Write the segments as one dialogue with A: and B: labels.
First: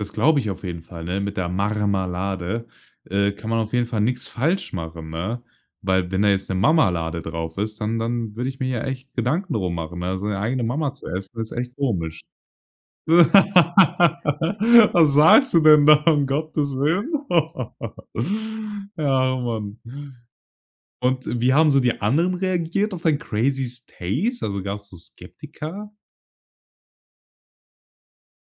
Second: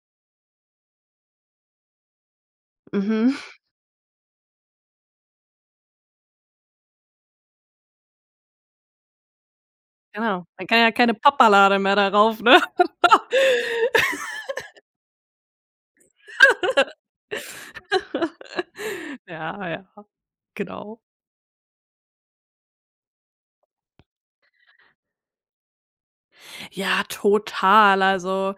A: Das glaube ich auf jeden Fall, ne, mit der Marmalade,
B: Mhm.
A: äh, kann man auf jeden Fall nix falsch machen, ne, weil wenn da jetzt 'ne Mamalade drauf ist, dann dann würde ich mir ja echt Gedanken darum machen, ne, seine
B: Genau,
A: eigene
B: dann kann ja
A: Mama zu
B: keine
A: essen, das ist echt
B: Papalade mehr
A: komisch.
B: darauf, ne?
A: Was sagst du denn da? Um Gottes Willen. Ja,
B: Ja,
A: Mann.
B: ja. Genau.
A: Und wie haben so die anderen reagiert auf dein crazy stace? Also, gab's so Skeptiker?
B: Ja, total, also,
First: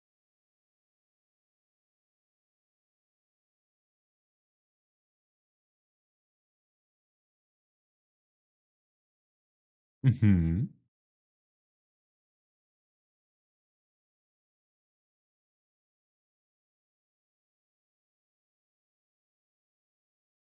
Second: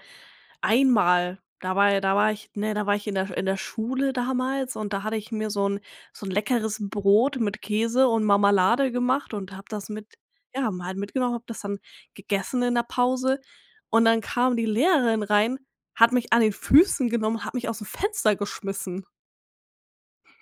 B: einmal da war da war ich ne, da war ich in der in der Schule damals und da hatte ich mir so 'n so 'n leckeres Brot mit Käse und Mamalade gemacht und habe das mit
A: Mhm.
B: ja, mal mitgenommen, habe das dann gegessen in 'ner Pause. Und dann kam die Lehrerin rein, hat mich an den Füßen genommen, hat mich aus'm Fenster geschmissen.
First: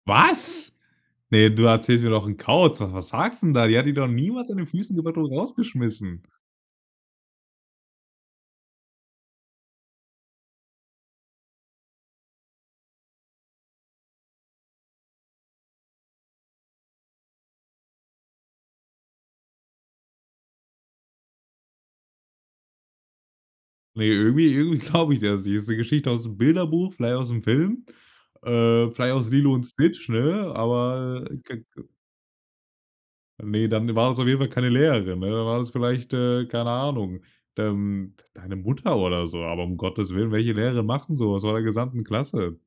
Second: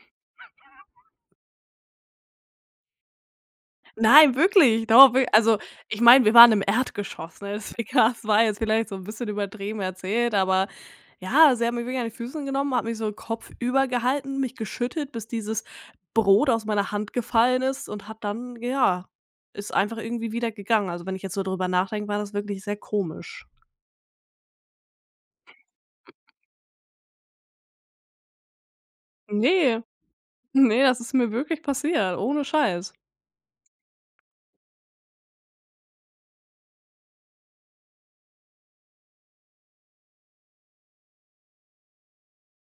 A: Was? Ne, du erzählst mir doch 'n Kauz. Was was sagst 'n da? Die hat dich doch
B: Nein,
A: niemals an den
B: wirklich.
A: Füßen
B: Doch,
A: genommen
B: wir
A: und
B: also, ich
A: rausgeschmissen.
B: meine, wir waren im Erdgeschoss, ne? Das we ka das war jetzt vielleicht so 'n bisschen übertrieben erzählt, aber ja, sie hat mich wirklich an die Füße genommen, hat mich so kopfüber gehalten, mich geschüttet, bis dieses Brot aus meiner Hand gefallen ist und hat dann ja, ist einfach irgendwie wieder gegangen. Also, wenn ich jetzt so drüber nachdenke, war das wirklich sehr komisch.
A: Ne, irgendwie irgendwie glaube ich das nicht. Ist 'ne Geschichte aus'm Bilderbuch, vielleicht aus'm Film, äh, vielleicht aus „Lilo und
B: Ne,
A: Snitch“, ne,
B: ne, das ist
A: aber
B: mir wirklich
A: geg ge
B: passiert, ohne Scheiß.
A: Ne, dann war's auf jeden Fall keine Lehrerin, ne? Dann war's vielleicht, äh, keine Ahnung, ähm, d deine Mutter oder so, aber um Gottes Willen, welche Lehrerin macht 'n so was vor der gesamten Klasse?